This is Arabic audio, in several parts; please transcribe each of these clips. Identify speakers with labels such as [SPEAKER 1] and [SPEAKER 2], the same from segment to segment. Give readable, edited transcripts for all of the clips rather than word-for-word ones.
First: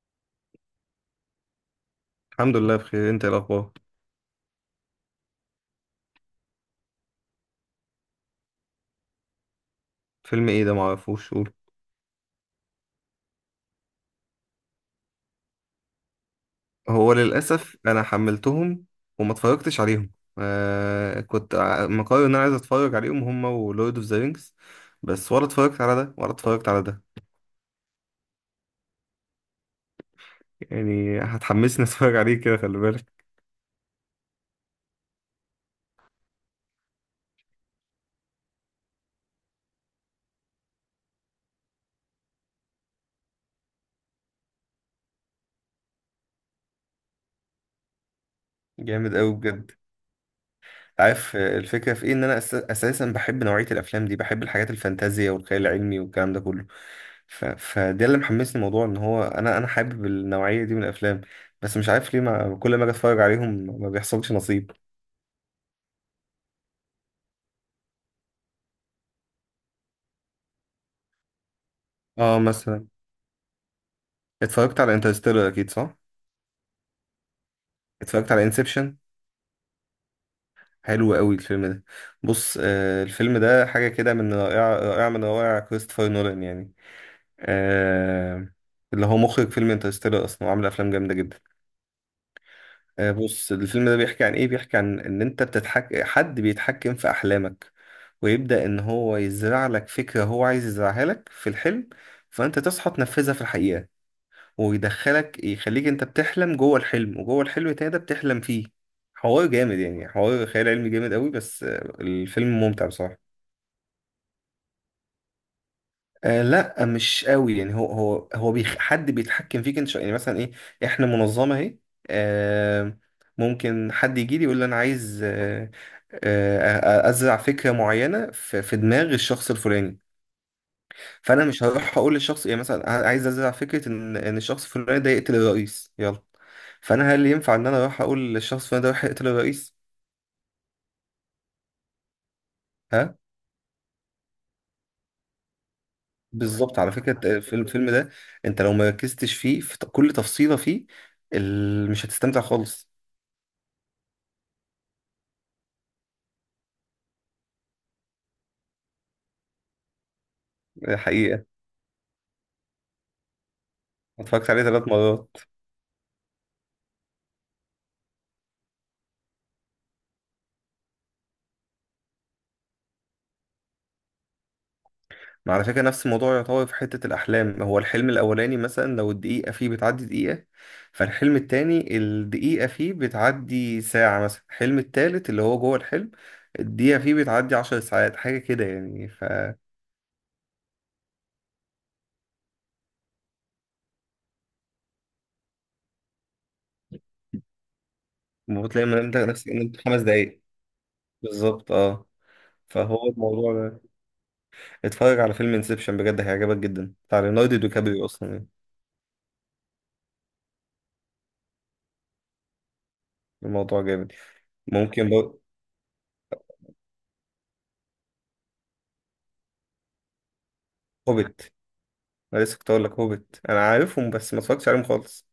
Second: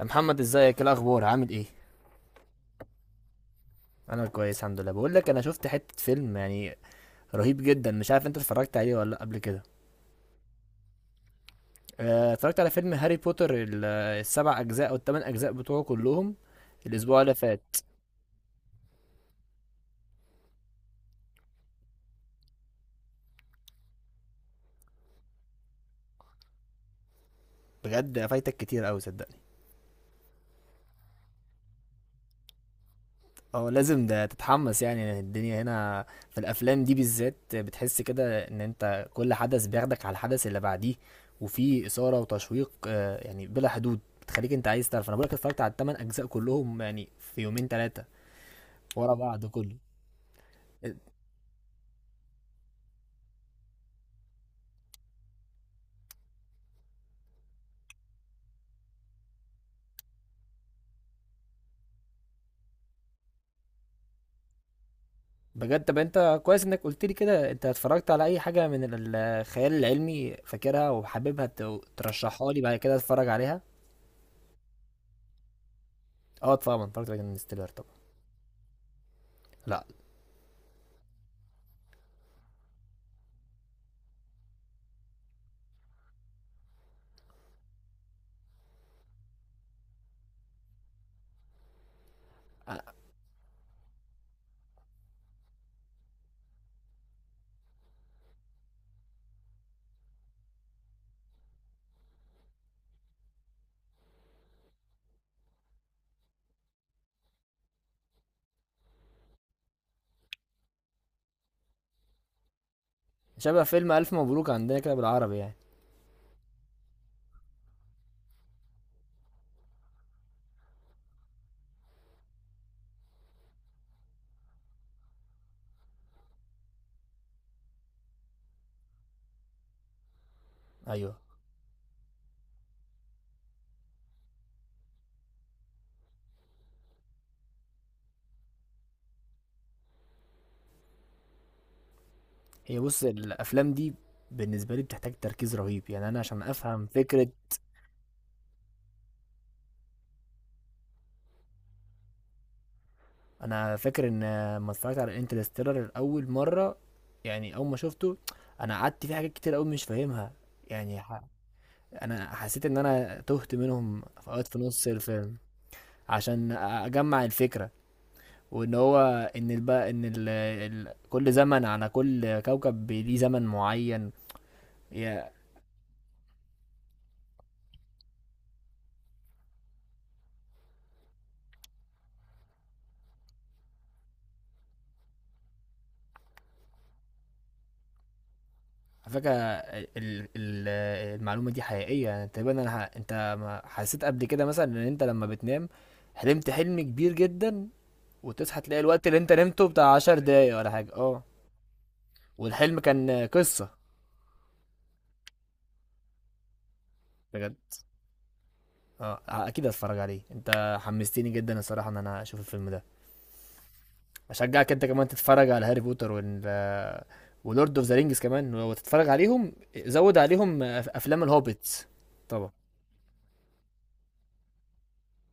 [SPEAKER 1] يا محمد، ازيك؟ إيه الاخبار؟ عامل ايه؟
[SPEAKER 2] الحمد لله، بخير. انت ايه الاخبار؟
[SPEAKER 1] انا كويس، الحمد لله. بقول لك انا شفت حته فيلم يعني رهيب جدا. مش عارف انت اتفرجت عليه ولا لأ قبل كده؟
[SPEAKER 2] فيلم ايه ده؟ معرفوش، قول.
[SPEAKER 1] اتفرجت على فيلم هاري بوتر السبع اجزاء او الثمان اجزاء بتوعه كلهم
[SPEAKER 2] هو
[SPEAKER 1] الاسبوع اللي فات.
[SPEAKER 2] للاسف انا حملتهم وما اتفرجتش عليهم. آه، كنت مقرر ان انا عايز اتفرج عليهم هما ولورد اوف ذا رينجز. بس ولا اتفرجت على ده ولا اتفرجت على ده.
[SPEAKER 1] بجد فايتك كتير قوي، صدقني.
[SPEAKER 2] يعني هتحمسني اتفرج عليه؟ كده خلي بالك.
[SPEAKER 1] اه، لازم ده تتحمس. يعني الدنيا هنا في الافلام دي بالذات بتحس كده ان انت كل حدث بياخدك على الحدث اللي بعديه، وفي اثاره وتشويق يعني بلا حدود، بتخليك انت عايز تعرف. انا بقولك اتفرجت على الثمان اجزاء كلهم يعني في يومين ثلاثه ورا
[SPEAKER 2] جامد قوي
[SPEAKER 1] بعض
[SPEAKER 2] بجد.
[SPEAKER 1] كله.
[SPEAKER 2] عارف الفكرة في ايه؟ ان انا اساسا بحب نوعية الافلام دي، بحب الحاجات الفانتازيا والخيال العلمي والكلام ده كله. فده اللي محمسني الموضوع، ان هو انا حابب النوعية دي من الافلام. بس مش عارف ليه، ما... كل ما اجي اتفرج عليهم ما بيحصلش نصيب.
[SPEAKER 1] بجد. طب انت كويس انك قلت لي كده. انت اتفرجت على اي حاجة من الخيال العلمي فاكرها وحاببها
[SPEAKER 2] اه،
[SPEAKER 1] ترشحها لي بعد
[SPEAKER 2] مثلا
[SPEAKER 1] كده اتفرج عليها؟
[SPEAKER 2] اتفرجت على انترستيلر، اكيد صح؟
[SPEAKER 1] اه طبعا اتفرجت على انستيلر طبعا.
[SPEAKER 2] اتفرجت على انسبشن.
[SPEAKER 1] لا.
[SPEAKER 2] حلو قوي الفيلم ده. بص، آه الفيلم ده حاجة كده من رائعة، رائعة من روائع كريستوفر نولان يعني. آه. اللي هو مخرج فيلم انترستيلر اصلا، وعامل افلام جامدة جدا. بص الفيلم ده بيحكي عن ايه؟ بيحكي عن ان انت بتتحك، حد بيتحكم في احلامك، ويبدأ ان هو يزرع لك فكرة هو عايز يزرعها لك في الحلم، فانت تصحى تنفذها في الحقيقة، ويدخلك يخليك انت بتحلم جوه الحلم، وجوه الحلم التاني ده بتحلم فيه. حوار جامد، يعني حوار خيال علمي جامد قوي، بس الفيلم ممتع بصراحة.
[SPEAKER 1] شبه فيلم الف مبروك عندنا كده بالعربي يعني؟
[SPEAKER 2] آه، لا مش قوي يعني، هو حد بيتحكم فيك انت، يعني مثلا ايه، احنا منظمه اهي. آه. ممكن حد يجي لي يقول لي انا عايز. ازرع فكره معينه في دماغ الشخص الفلاني.
[SPEAKER 1] ايوه.
[SPEAKER 2] فانا مش هروح اقول للشخص يعني، مثلا عايز ازرع فكره ان الشخص الفلاني ده يقتل الرئيس، يلا. فانا هل ينفع ان انا اروح اقول للشخص الفلاني ده يروح يقتل الرئيس؟
[SPEAKER 1] هي بص،
[SPEAKER 2] ها.
[SPEAKER 1] الافلام دي بالنسبة لي بتحتاج تركيز رهيب يعني، انا عشان
[SPEAKER 2] بالظبط،
[SPEAKER 1] افهم
[SPEAKER 2] على
[SPEAKER 1] فكرة.
[SPEAKER 2] فكره. في الفيلم ده انت لو مركزتش فيه في كل تفصيله فيه مش هتستمتع خالص.
[SPEAKER 1] انا فاكر ان ما اتفرجت على انترستيلر اول مرة، يعني اول ما شفته انا قعدت فيه حاجات كتير قوي مش فاهمها
[SPEAKER 2] دي
[SPEAKER 1] يعني.
[SPEAKER 2] حقيقة.
[SPEAKER 1] انا حسيت ان انا تهت منهم في اوقات
[SPEAKER 2] اتفرجت
[SPEAKER 1] في
[SPEAKER 2] عليه
[SPEAKER 1] نص
[SPEAKER 2] ثلاث
[SPEAKER 1] الفيلم،
[SPEAKER 2] مرات
[SPEAKER 1] عشان اجمع الفكره. وان هو ان الب... ان ال... ال... كل زمن على كل كوكب ليه زمن معين. يا
[SPEAKER 2] ما على فكرة، نفس الموضوع يعتبر في حتة الأحلام. هو الحلم الأولاني مثلا، لو الدقيقة فيه بتعدي دقيقة، فالحلم التاني الدقيقة فيه بتعدي ساعة. مثلا الحلم التالت اللي هو جوه الحلم، الدقيقة فيه بتعدي 10 ساعات، حاجة كده يعني
[SPEAKER 1] على
[SPEAKER 2] ف
[SPEAKER 1] فكره المعلومه دي حقيقيه يعني تقريبا. انت ما حسيت قبل كده مثلا ان انت لما بتنام حلمت حلم كبير جدا، وتصحى تلاقي
[SPEAKER 2] بتلاقي من
[SPEAKER 1] الوقت
[SPEAKER 2] انت
[SPEAKER 1] اللي انت
[SPEAKER 2] نفسك ان
[SPEAKER 1] نمته
[SPEAKER 2] انت
[SPEAKER 1] بتاع
[SPEAKER 2] خمس
[SPEAKER 1] عشر
[SPEAKER 2] دقايق
[SPEAKER 1] دقايق ولا حاجه؟ اه.
[SPEAKER 2] بالظبط، اه.
[SPEAKER 1] والحلم
[SPEAKER 2] فهو
[SPEAKER 1] كان
[SPEAKER 2] الموضوع
[SPEAKER 1] قصه.
[SPEAKER 2] ده. اتفرج على فيلم انسبشن بجد، هيعجبك جدا، بتاع
[SPEAKER 1] بجد.
[SPEAKER 2] ليوناردو دي كابريو اصلا يعني.
[SPEAKER 1] اه اكيد هتفرج عليه، انت حمستني جدا الصراحه ان انا اشوف الفيلم ده.
[SPEAKER 2] الموضوع جامد.
[SPEAKER 1] اشجعك انت كمان
[SPEAKER 2] ممكن برضه.
[SPEAKER 1] تتفرج على هاري بوتر ولورد اوف ذا رينجز كمان وتتفرج عليهم. زود عليهم افلام
[SPEAKER 2] هوبيت.
[SPEAKER 1] الهوبيتس.
[SPEAKER 2] انا
[SPEAKER 1] طبعا.
[SPEAKER 2] لسه كنت اقول لك هوبت، انا عارفهم بس ما اتفرجتش عليهم خالص.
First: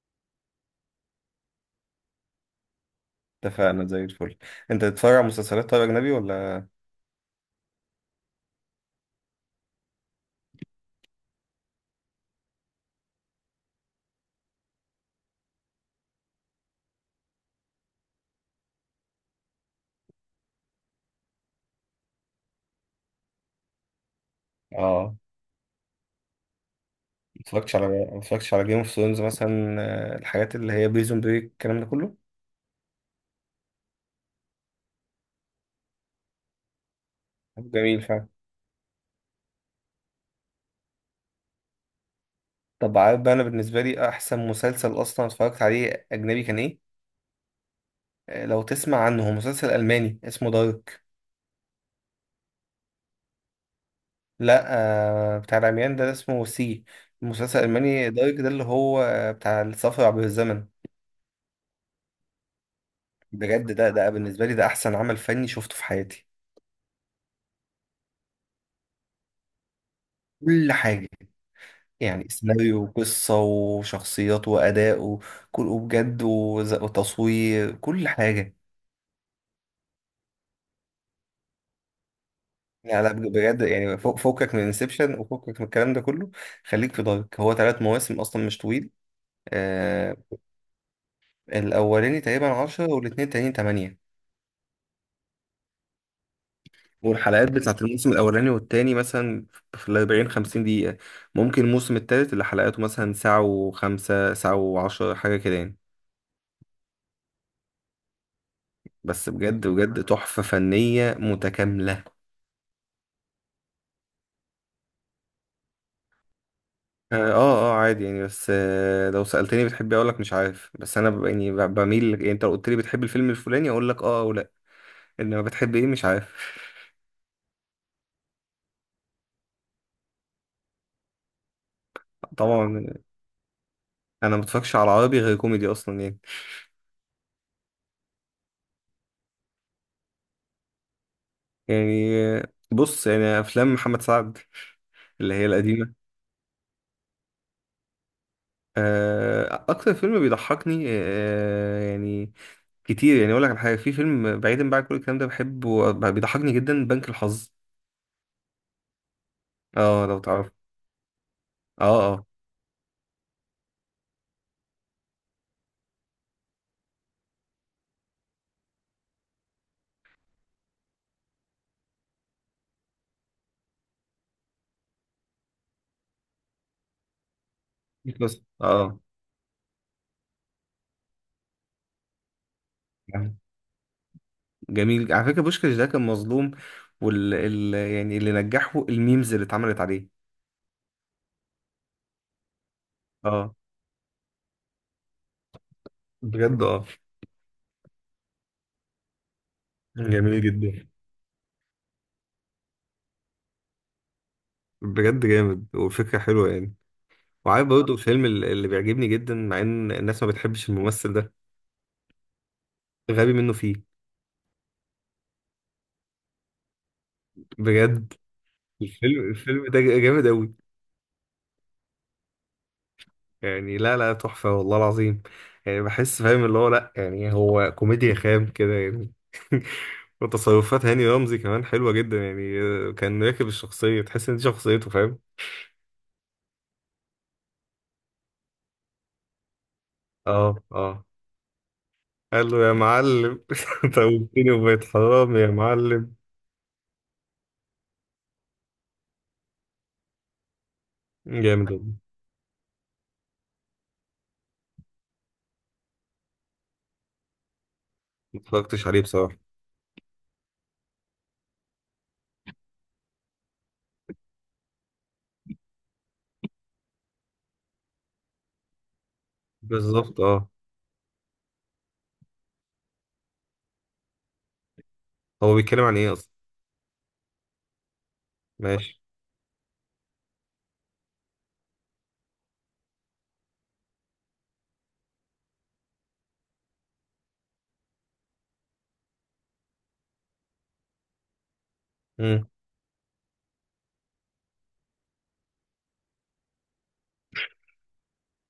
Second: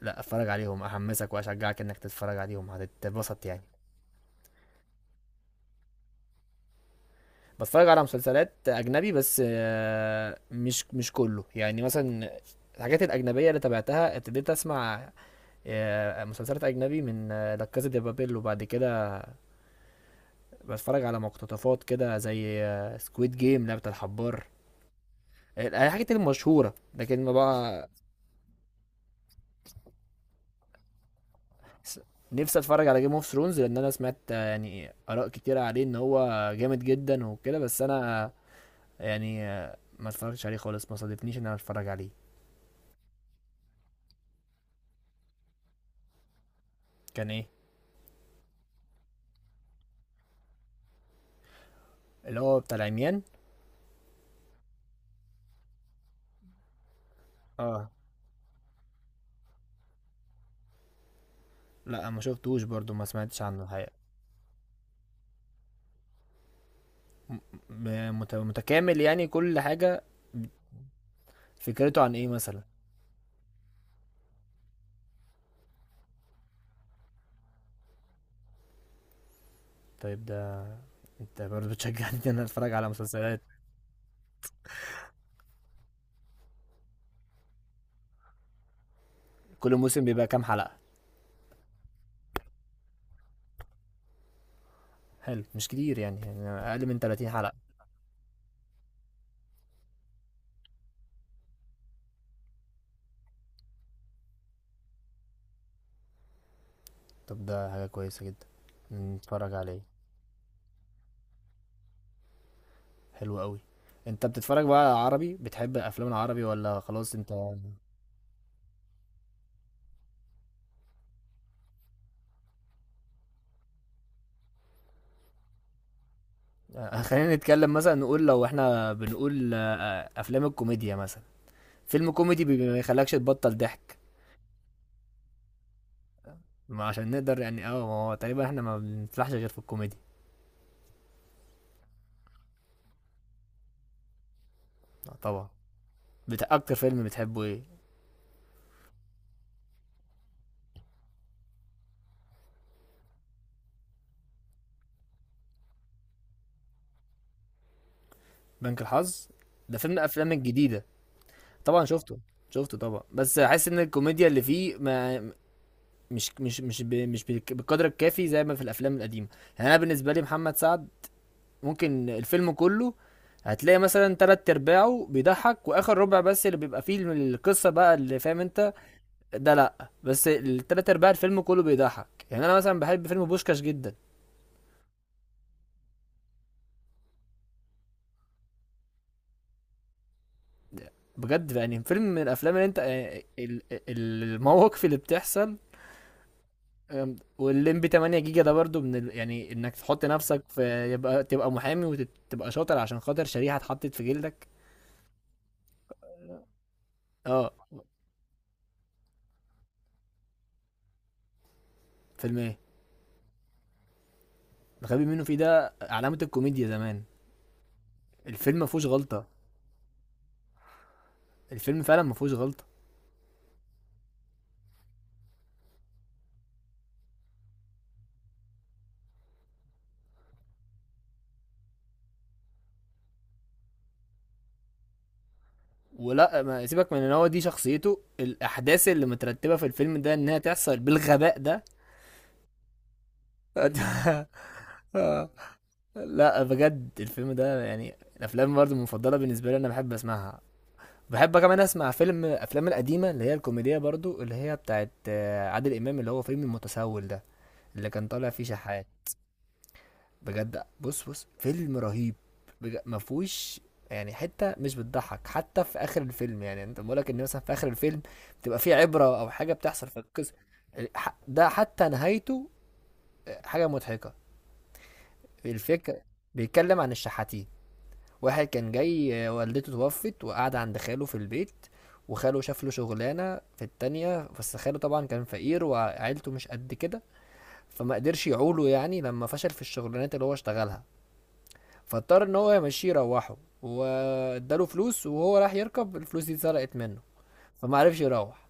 [SPEAKER 1] لا اتفرج عليهم، احمسك واشجعك انك تتفرج عليهم. هتتبسط يعني.
[SPEAKER 2] اتفقنا زي الفل. انت بتتفرج على مسلسلات طيب، اجنبي ولا؟
[SPEAKER 1] بتفرج على مسلسلات اجنبي بس مش كله يعني. مثلا الحاجات الاجنبيه اللي تابعتها ابتديت اسمع مسلسلات اجنبي من لا كازا دي بابيل. وبعد كده بتفرج على مقتطفات كده زي سكويد جيم، لعبة الحبار،
[SPEAKER 2] اه،
[SPEAKER 1] الحاجات المشهورة، لكن ما
[SPEAKER 2] ما اتفرجتش
[SPEAKER 1] بقى.
[SPEAKER 2] على ما اتفرجتش على جيم اوف ثرونز مثلا، الحاجات اللي هي بريزون بريك، الكلام ده
[SPEAKER 1] س-
[SPEAKER 2] كله.
[SPEAKER 1] نفسي اتفرج على جيم اوف ثرونز، لان انا سمعت يعني اراء كتيرة عليه ان هو جامد جدا وكده.
[SPEAKER 2] طب
[SPEAKER 1] بس
[SPEAKER 2] جميل
[SPEAKER 1] انا
[SPEAKER 2] فعلا.
[SPEAKER 1] ما اتفرجتش عليه خالص، ما صادفنيش ان انا اتفرج عليه.
[SPEAKER 2] طب عارف بقى، انا بالنسبه لي احسن مسلسل اصلا اتفرجت عليه اجنبي كان ايه؟
[SPEAKER 1] كان ايه؟
[SPEAKER 2] لو تسمع عنه، هو مسلسل الماني اسمه دارك.
[SPEAKER 1] اللي هو بتاع العميان؟
[SPEAKER 2] لا. بتاع العميان ده اسمه سي. المسلسل
[SPEAKER 1] اه.
[SPEAKER 2] الالماني دارك ده اللي هو بتاع السفر عبر الزمن.
[SPEAKER 1] لا، ما شفتوش برضو، ما سمعتش عنه
[SPEAKER 2] بجد ده
[SPEAKER 1] الحقيقة.
[SPEAKER 2] ده بالنسبه لي، ده احسن عمل فني شفته في حياتي.
[SPEAKER 1] م- متكامل يعني؟ كل حاجة.
[SPEAKER 2] كل حاجة.
[SPEAKER 1] فكرته عن ايه
[SPEAKER 2] يعني
[SPEAKER 1] مثلا؟
[SPEAKER 2] سيناريو وقصة وشخصيات وأداء وكل، وبجد وتصوير، كل حاجة.
[SPEAKER 1] طيب ده. انت برضو بتشجعني ان انا اتفرج على
[SPEAKER 2] لا، لا،
[SPEAKER 1] مسلسلات.
[SPEAKER 2] بجد يعني، فوقك من انسبشن وفوقك من الكلام ده كله. خليك في دارك، هو 3 مواسم أصلا، مش طويل.
[SPEAKER 1] كل موسم
[SPEAKER 2] آه.
[SPEAKER 1] بيبقى كام حلقة؟
[SPEAKER 2] الأولاني تقريبا 10، والاتنين التانيين 8.
[SPEAKER 1] حلو، مش كتير يعني، أقل من 30
[SPEAKER 2] والحلقات
[SPEAKER 1] حلقة.
[SPEAKER 2] بتاعت الموسم الأولاني والتاني مثلا في 40، 50 دقيقة. ممكن الموسم التالت اللي حلقاته مثلا ساعة و5، ساعة و10، حاجة كده يعني.
[SPEAKER 1] طب ده حاجة كويسة جدا،
[SPEAKER 2] بس
[SPEAKER 1] نتفرج
[SPEAKER 2] بجد
[SPEAKER 1] عليه.
[SPEAKER 2] بجد، تحفة فنية متكاملة.
[SPEAKER 1] حلو قوي. انت بتتفرج بقى على عربي؟ بتحب الافلام العربي ولا خلاص
[SPEAKER 2] اه،
[SPEAKER 1] انت؟
[SPEAKER 2] اه. عادي يعني، بس لو سألتني بتحبي اقول لك مش عارف. بس انا يعني بميل يعني، انت لو قلت لي بتحب الفيلم الفلاني اقول لك اه او لا. انما بتحب ايه؟ مش عارف.
[SPEAKER 1] خلينا نتكلم. مثلا نقول لو احنا بنقول افلام الكوميديا مثلا، فيلم كوميدي ما
[SPEAKER 2] طبعا،
[SPEAKER 1] يخلكش تبطل ضحك.
[SPEAKER 2] انا ما بتفرجش على عربي غير كوميدي اصلا يعني.
[SPEAKER 1] ما عشان نقدر يعني، اه ما هو تقريبا احنا ما بنفلحش غير في الكوميدي.
[SPEAKER 2] يعني بص يعني، افلام محمد سعد
[SPEAKER 1] آه،
[SPEAKER 2] اللي هي
[SPEAKER 1] طبعا.
[SPEAKER 2] القديمة.
[SPEAKER 1] اكتر فيلم بتحبه ايه؟
[SPEAKER 2] اكتر فيلم بيضحكني، يعني كتير يعني، اقول لك على حاجة. في فيلم بعيدا بقى عن كل الكلام ده بحبه، بيضحكني جدا، بنك الحظ.
[SPEAKER 1] بنك الحظ؟ ده فيلم من
[SPEAKER 2] اه، لو
[SPEAKER 1] الافلام
[SPEAKER 2] تعرف.
[SPEAKER 1] الجديدة. طبعا
[SPEAKER 2] اه،
[SPEAKER 1] شفته.
[SPEAKER 2] اه.
[SPEAKER 1] شفته طبعا، بس حاسس ان الكوميديا اللي فيه ما مش بالقدر الكافي زي ما في الافلام القديمه. يعني انا بالنسبه لي، محمد سعد ممكن الفيلم كله هتلاقي مثلا تلات ارباعه بيضحك، واخر ربع بس اللي بيبقى فيه القصه بقى، اللي فاهم
[SPEAKER 2] بس
[SPEAKER 1] انت.
[SPEAKER 2] اه،
[SPEAKER 1] ده لا، بس التلات ارباع الفيلم كله بيضحك. يعني انا مثلا بحب فيلم بوشكاش جدا.
[SPEAKER 2] جميل. على فكرة بوشكاش ده كان مظلوم، يعني اللي نجحه الميمز اللي اتعملت عليه.
[SPEAKER 1] بجد يعني فيلم من الافلام اللي انت
[SPEAKER 2] اه،
[SPEAKER 1] المواقف اللي بتحصل.
[SPEAKER 2] بجد اه،
[SPEAKER 1] والليمبي 8 جيجا ده برضو من يعني انك تحط
[SPEAKER 2] جميل
[SPEAKER 1] نفسك
[SPEAKER 2] جدا.
[SPEAKER 1] في، يبقى تبقى محامي وتبقى شاطر عشان خاطر شريحة اتحطت في جلدك.
[SPEAKER 2] بجد جامد، والفكرة حلوة يعني.
[SPEAKER 1] اه.
[SPEAKER 2] وعارف برضه الفيلم اللي بيعجبني جدا مع ان الناس ما بتحبش الممثل ده؟
[SPEAKER 1] فيلم ايه؟
[SPEAKER 2] غبي منه فيه.
[SPEAKER 1] الغبي منه فيه ده علامة الكوميديا زمان.
[SPEAKER 2] بجد.
[SPEAKER 1] الفيلم ما فيهوش غلطة.
[SPEAKER 2] الفيلم ده جامد قوي.
[SPEAKER 1] الفيلم فعلا ما فيهوش غلطة.
[SPEAKER 2] يعني لا، لا تحفة والله العظيم يعني. بحس، فاهم اللي هو، لا يعني هو كوميديا خام كده يعني. وتصرفات هاني رمزي كمان حلوة جدا يعني، كان راكب الشخصية، تحس ان دي شخصيته فاهم.
[SPEAKER 1] ولا ما سيبك من ان هو دي شخصيته، الاحداث اللي مترتبة في الفيلم ده انها
[SPEAKER 2] اه،
[SPEAKER 1] تحصل
[SPEAKER 2] اه.
[SPEAKER 1] بالغباء ده.
[SPEAKER 2] قال له يا معلم، توبتني وبقيت
[SPEAKER 1] آه،
[SPEAKER 2] حرام يا معلم.
[SPEAKER 1] لا، بجد الفيلم ده يعني الافلام برضو المفضلة بالنسبة لي، انا بحب اسمعها. بحب كمان
[SPEAKER 2] جامد
[SPEAKER 1] اسمع
[SPEAKER 2] والله.
[SPEAKER 1] فيلم افلام القديمه اللي هي الكوميديه، برضو اللي هي بتاعت عادل امام، اللي هو فيلم المتسول ده، اللي كان طالع
[SPEAKER 2] ما
[SPEAKER 1] فيه
[SPEAKER 2] اتفرجتش
[SPEAKER 1] شحات.
[SPEAKER 2] عليه بصراحة.
[SPEAKER 1] بجد بص بص، فيلم رهيب. ما فيهوش يعني حته مش بتضحك، حتى في اخر الفيلم. يعني انت بقولك ان مثلا في اخر الفيلم بتبقى فيه عبره او حاجه بتحصل في
[SPEAKER 2] بالظبط،
[SPEAKER 1] القصه.
[SPEAKER 2] اه.
[SPEAKER 1] ده حتى نهايته حاجه مضحكه.
[SPEAKER 2] هو بيتكلم عن
[SPEAKER 1] الفكره
[SPEAKER 2] ايه اصلا؟
[SPEAKER 1] بيتكلم عن الشحاتين. واحد كان
[SPEAKER 2] ماشي.
[SPEAKER 1] جاي والدته توفت وقعد عند خاله في البيت. وخاله شاف له شغلانه في التانية، بس خاله طبعا كان فقير وعيلته مش قد كده، فما قدرش يعوله، يعني لما فشل في الشغلانات اللي هو اشتغلها، فاضطر ان
[SPEAKER 2] مم.
[SPEAKER 1] هو يمشيه يروحه. واداله فلوس، وهو راح يركب الفلوس دي اتسرقت منه. فما عرفش يروح.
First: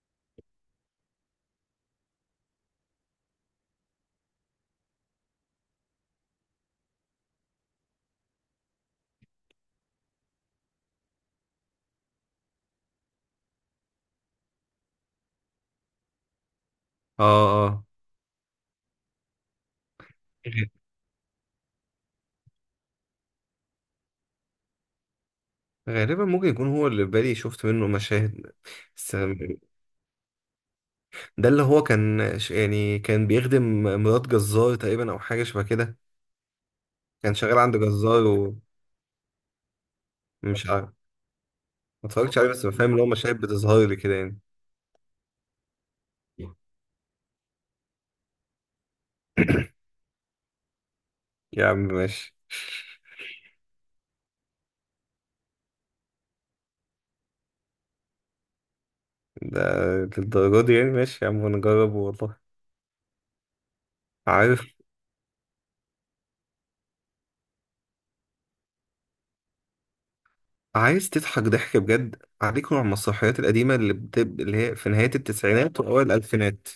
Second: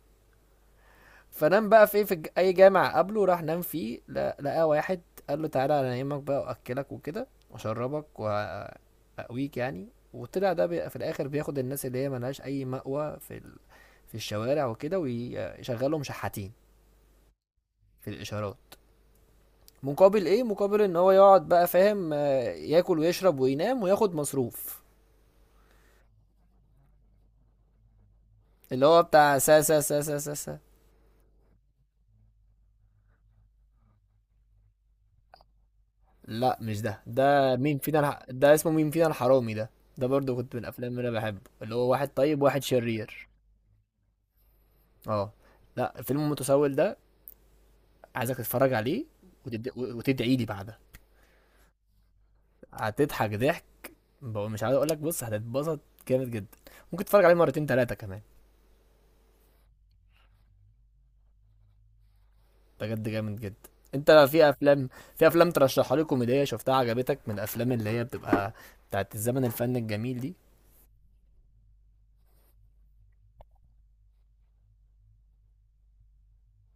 [SPEAKER 1] فنام بقى في اي جامع قبله راح نام فيه. لقى واحد قال له تعالى انا انيمك بقى واكلك وكده واشربك واقويك يعني. وطلع ده في الاخر بياخد الناس اللي هي ملهاش اي مأوى في الشوارع وكده ويشغلهم شحاتين
[SPEAKER 2] اه، اه.
[SPEAKER 1] في الاشارات. مقابل ايه؟
[SPEAKER 2] غ-
[SPEAKER 1] مقابل ان هو يقعد بقى فاهم، ياكل ويشرب وينام وياخد مصروف.
[SPEAKER 2] غالبا ممكن يكون هو اللي في بالي، شفت منه مشاهد.
[SPEAKER 1] اللي هو
[SPEAKER 2] بس
[SPEAKER 1] بتاع سا سا سا سا سا, سا.
[SPEAKER 2] ده اللي هو كان يعني كان بيخدم مرات جزار تقريبا، او حاجه شبه كده.
[SPEAKER 1] لا مش ده.
[SPEAKER 2] كان شغال عند جزار.
[SPEAKER 1] ده اسمه مين فينا الحرامي ده. ده برضو كنت من
[SPEAKER 2] ومش عارف،
[SPEAKER 1] الافلام اللي انا بحبه، اللي هو واحد
[SPEAKER 2] ما اتفرجتش
[SPEAKER 1] طيب
[SPEAKER 2] عليه،
[SPEAKER 1] واحد
[SPEAKER 2] بس بفهم اللي هو
[SPEAKER 1] شرير.
[SPEAKER 2] مشاهد بتظهر لي كده يعني.
[SPEAKER 1] اه. لا الفيلم المتسول ده عايزك تتفرج عليه، وتدعي لي بعدها.
[SPEAKER 2] يا عم ماشي.
[SPEAKER 1] هتضحك ضحك. مش عايز اقول لك بص هتتبسط. جامد جدا. ممكن تتفرج عليه مرتين ثلاثه كمان.
[SPEAKER 2] ده للدرجة دي يعني؟ ماشي يا عم، ونجرب والله.
[SPEAKER 1] بجد جامد جدا. انت
[SPEAKER 2] عارف،
[SPEAKER 1] في افلام ترشحها لي كوميديه شفتها عجبتك من الافلام اللي هي بتبقى بتاعت الزمن الفن الجميل دي؟
[SPEAKER 2] عايز تضحك ضحك بجد؟ عليك نوع من المسرحيات القديمة، اللي هي في نهاية التسعينات وأوائل الألفينات.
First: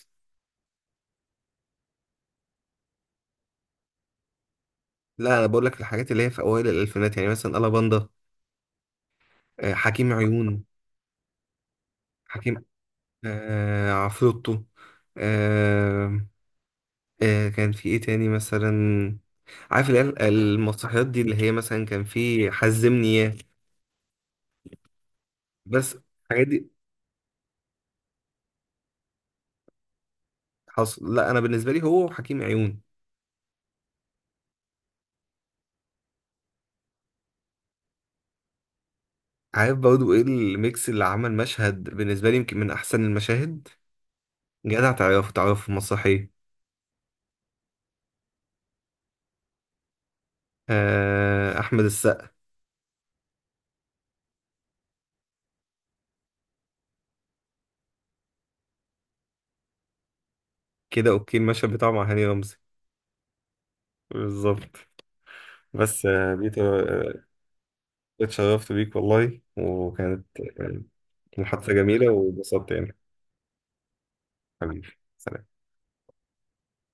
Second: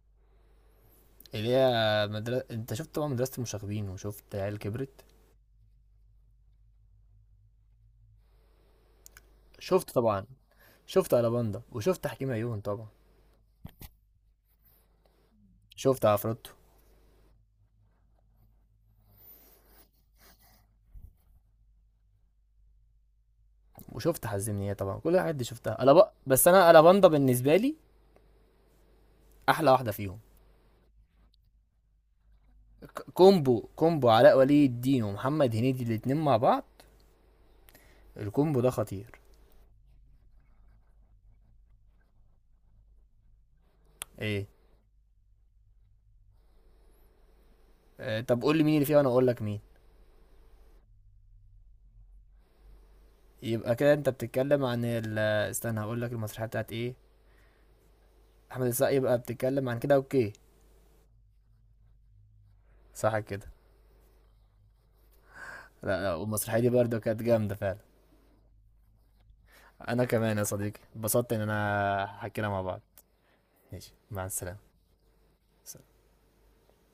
[SPEAKER 1] اللي هي مدرسة. انت شفت طبعا مدرسة المشاغبين وشفت عيال كبرت؟
[SPEAKER 2] لا، أنا بقول لك الحاجات اللي هي في أوائل الألفينات، يعني مثلا ألا باندا،
[SPEAKER 1] شفت
[SPEAKER 2] حكيم
[SPEAKER 1] طبعا.
[SPEAKER 2] عيون.
[SPEAKER 1] شفت الاباندا وشفت حكيم عيون
[SPEAKER 2] حكيم،
[SPEAKER 1] طبعا؟
[SPEAKER 2] آه عفروتو.
[SPEAKER 1] شفت
[SPEAKER 2] آه.
[SPEAKER 1] عفروتو.
[SPEAKER 2] آه كان في ايه تاني مثلا؟ عارف اللي هي المسرحيات دي، اللي هي مثلا كان في حزمني ياه.
[SPEAKER 1] وشفت حزمنيه طبعا. كل الحاجات دي شفتها
[SPEAKER 2] بس
[SPEAKER 1] ألبا. بس
[SPEAKER 2] الحاجات دي
[SPEAKER 1] انا الاباندا بالنسبه لي احلى واحده فيهم.
[SPEAKER 2] حصل. لا، انا بالنسبه لي هو وحكيم عيون.
[SPEAKER 1] كومبو كومبو علاء ولي الدين ومحمد هنيدي، الاتنين مع بعض، الكومبو ده خطير.
[SPEAKER 2] عارف برضو ايه الميكس اللي عمل مشهد بالنسبه لي يمكن من احسن المشاهد؟
[SPEAKER 1] ايه؟
[SPEAKER 2] جدع، تعرفه تعرفه في المسرحيه؟
[SPEAKER 1] آه، طب قول لي مين اللي فيه وانا اقول لك مين.
[SPEAKER 2] آه، احمد السقا.
[SPEAKER 1] يبقى كده انت بتتكلم عن استنى هقول لك المسرحيه بتاعت ايه. احمد السقا؟ يبقى بتتكلم عن كده، اوكي.
[SPEAKER 2] كده اوكي، المشهد بتاعه مع هاني رمزي.
[SPEAKER 1] صح كده.
[SPEAKER 2] بالظبط.
[SPEAKER 1] لا
[SPEAKER 2] بس
[SPEAKER 1] لا، والمسرحيه دي
[SPEAKER 2] بيتر
[SPEAKER 1] برضه كانت جامده فعلا.
[SPEAKER 2] اتشرفت بيك والله،
[SPEAKER 1] انا
[SPEAKER 2] وكانت
[SPEAKER 1] كمان يا صديقي اتبسطت ان
[SPEAKER 2] محادثة
[SPEAKER 1] انا
[SPEAKER 2] جميلة
[SPEAKER 1] حكينا مع
[SPEAKER 2] وبسطت
[SPEAKER 1] بعض.
[SPEAKER 2] يعني.
[SPEAKER 1] ماشي، مع السلامة.
[SPEAKER 2] حبيبي. سلام.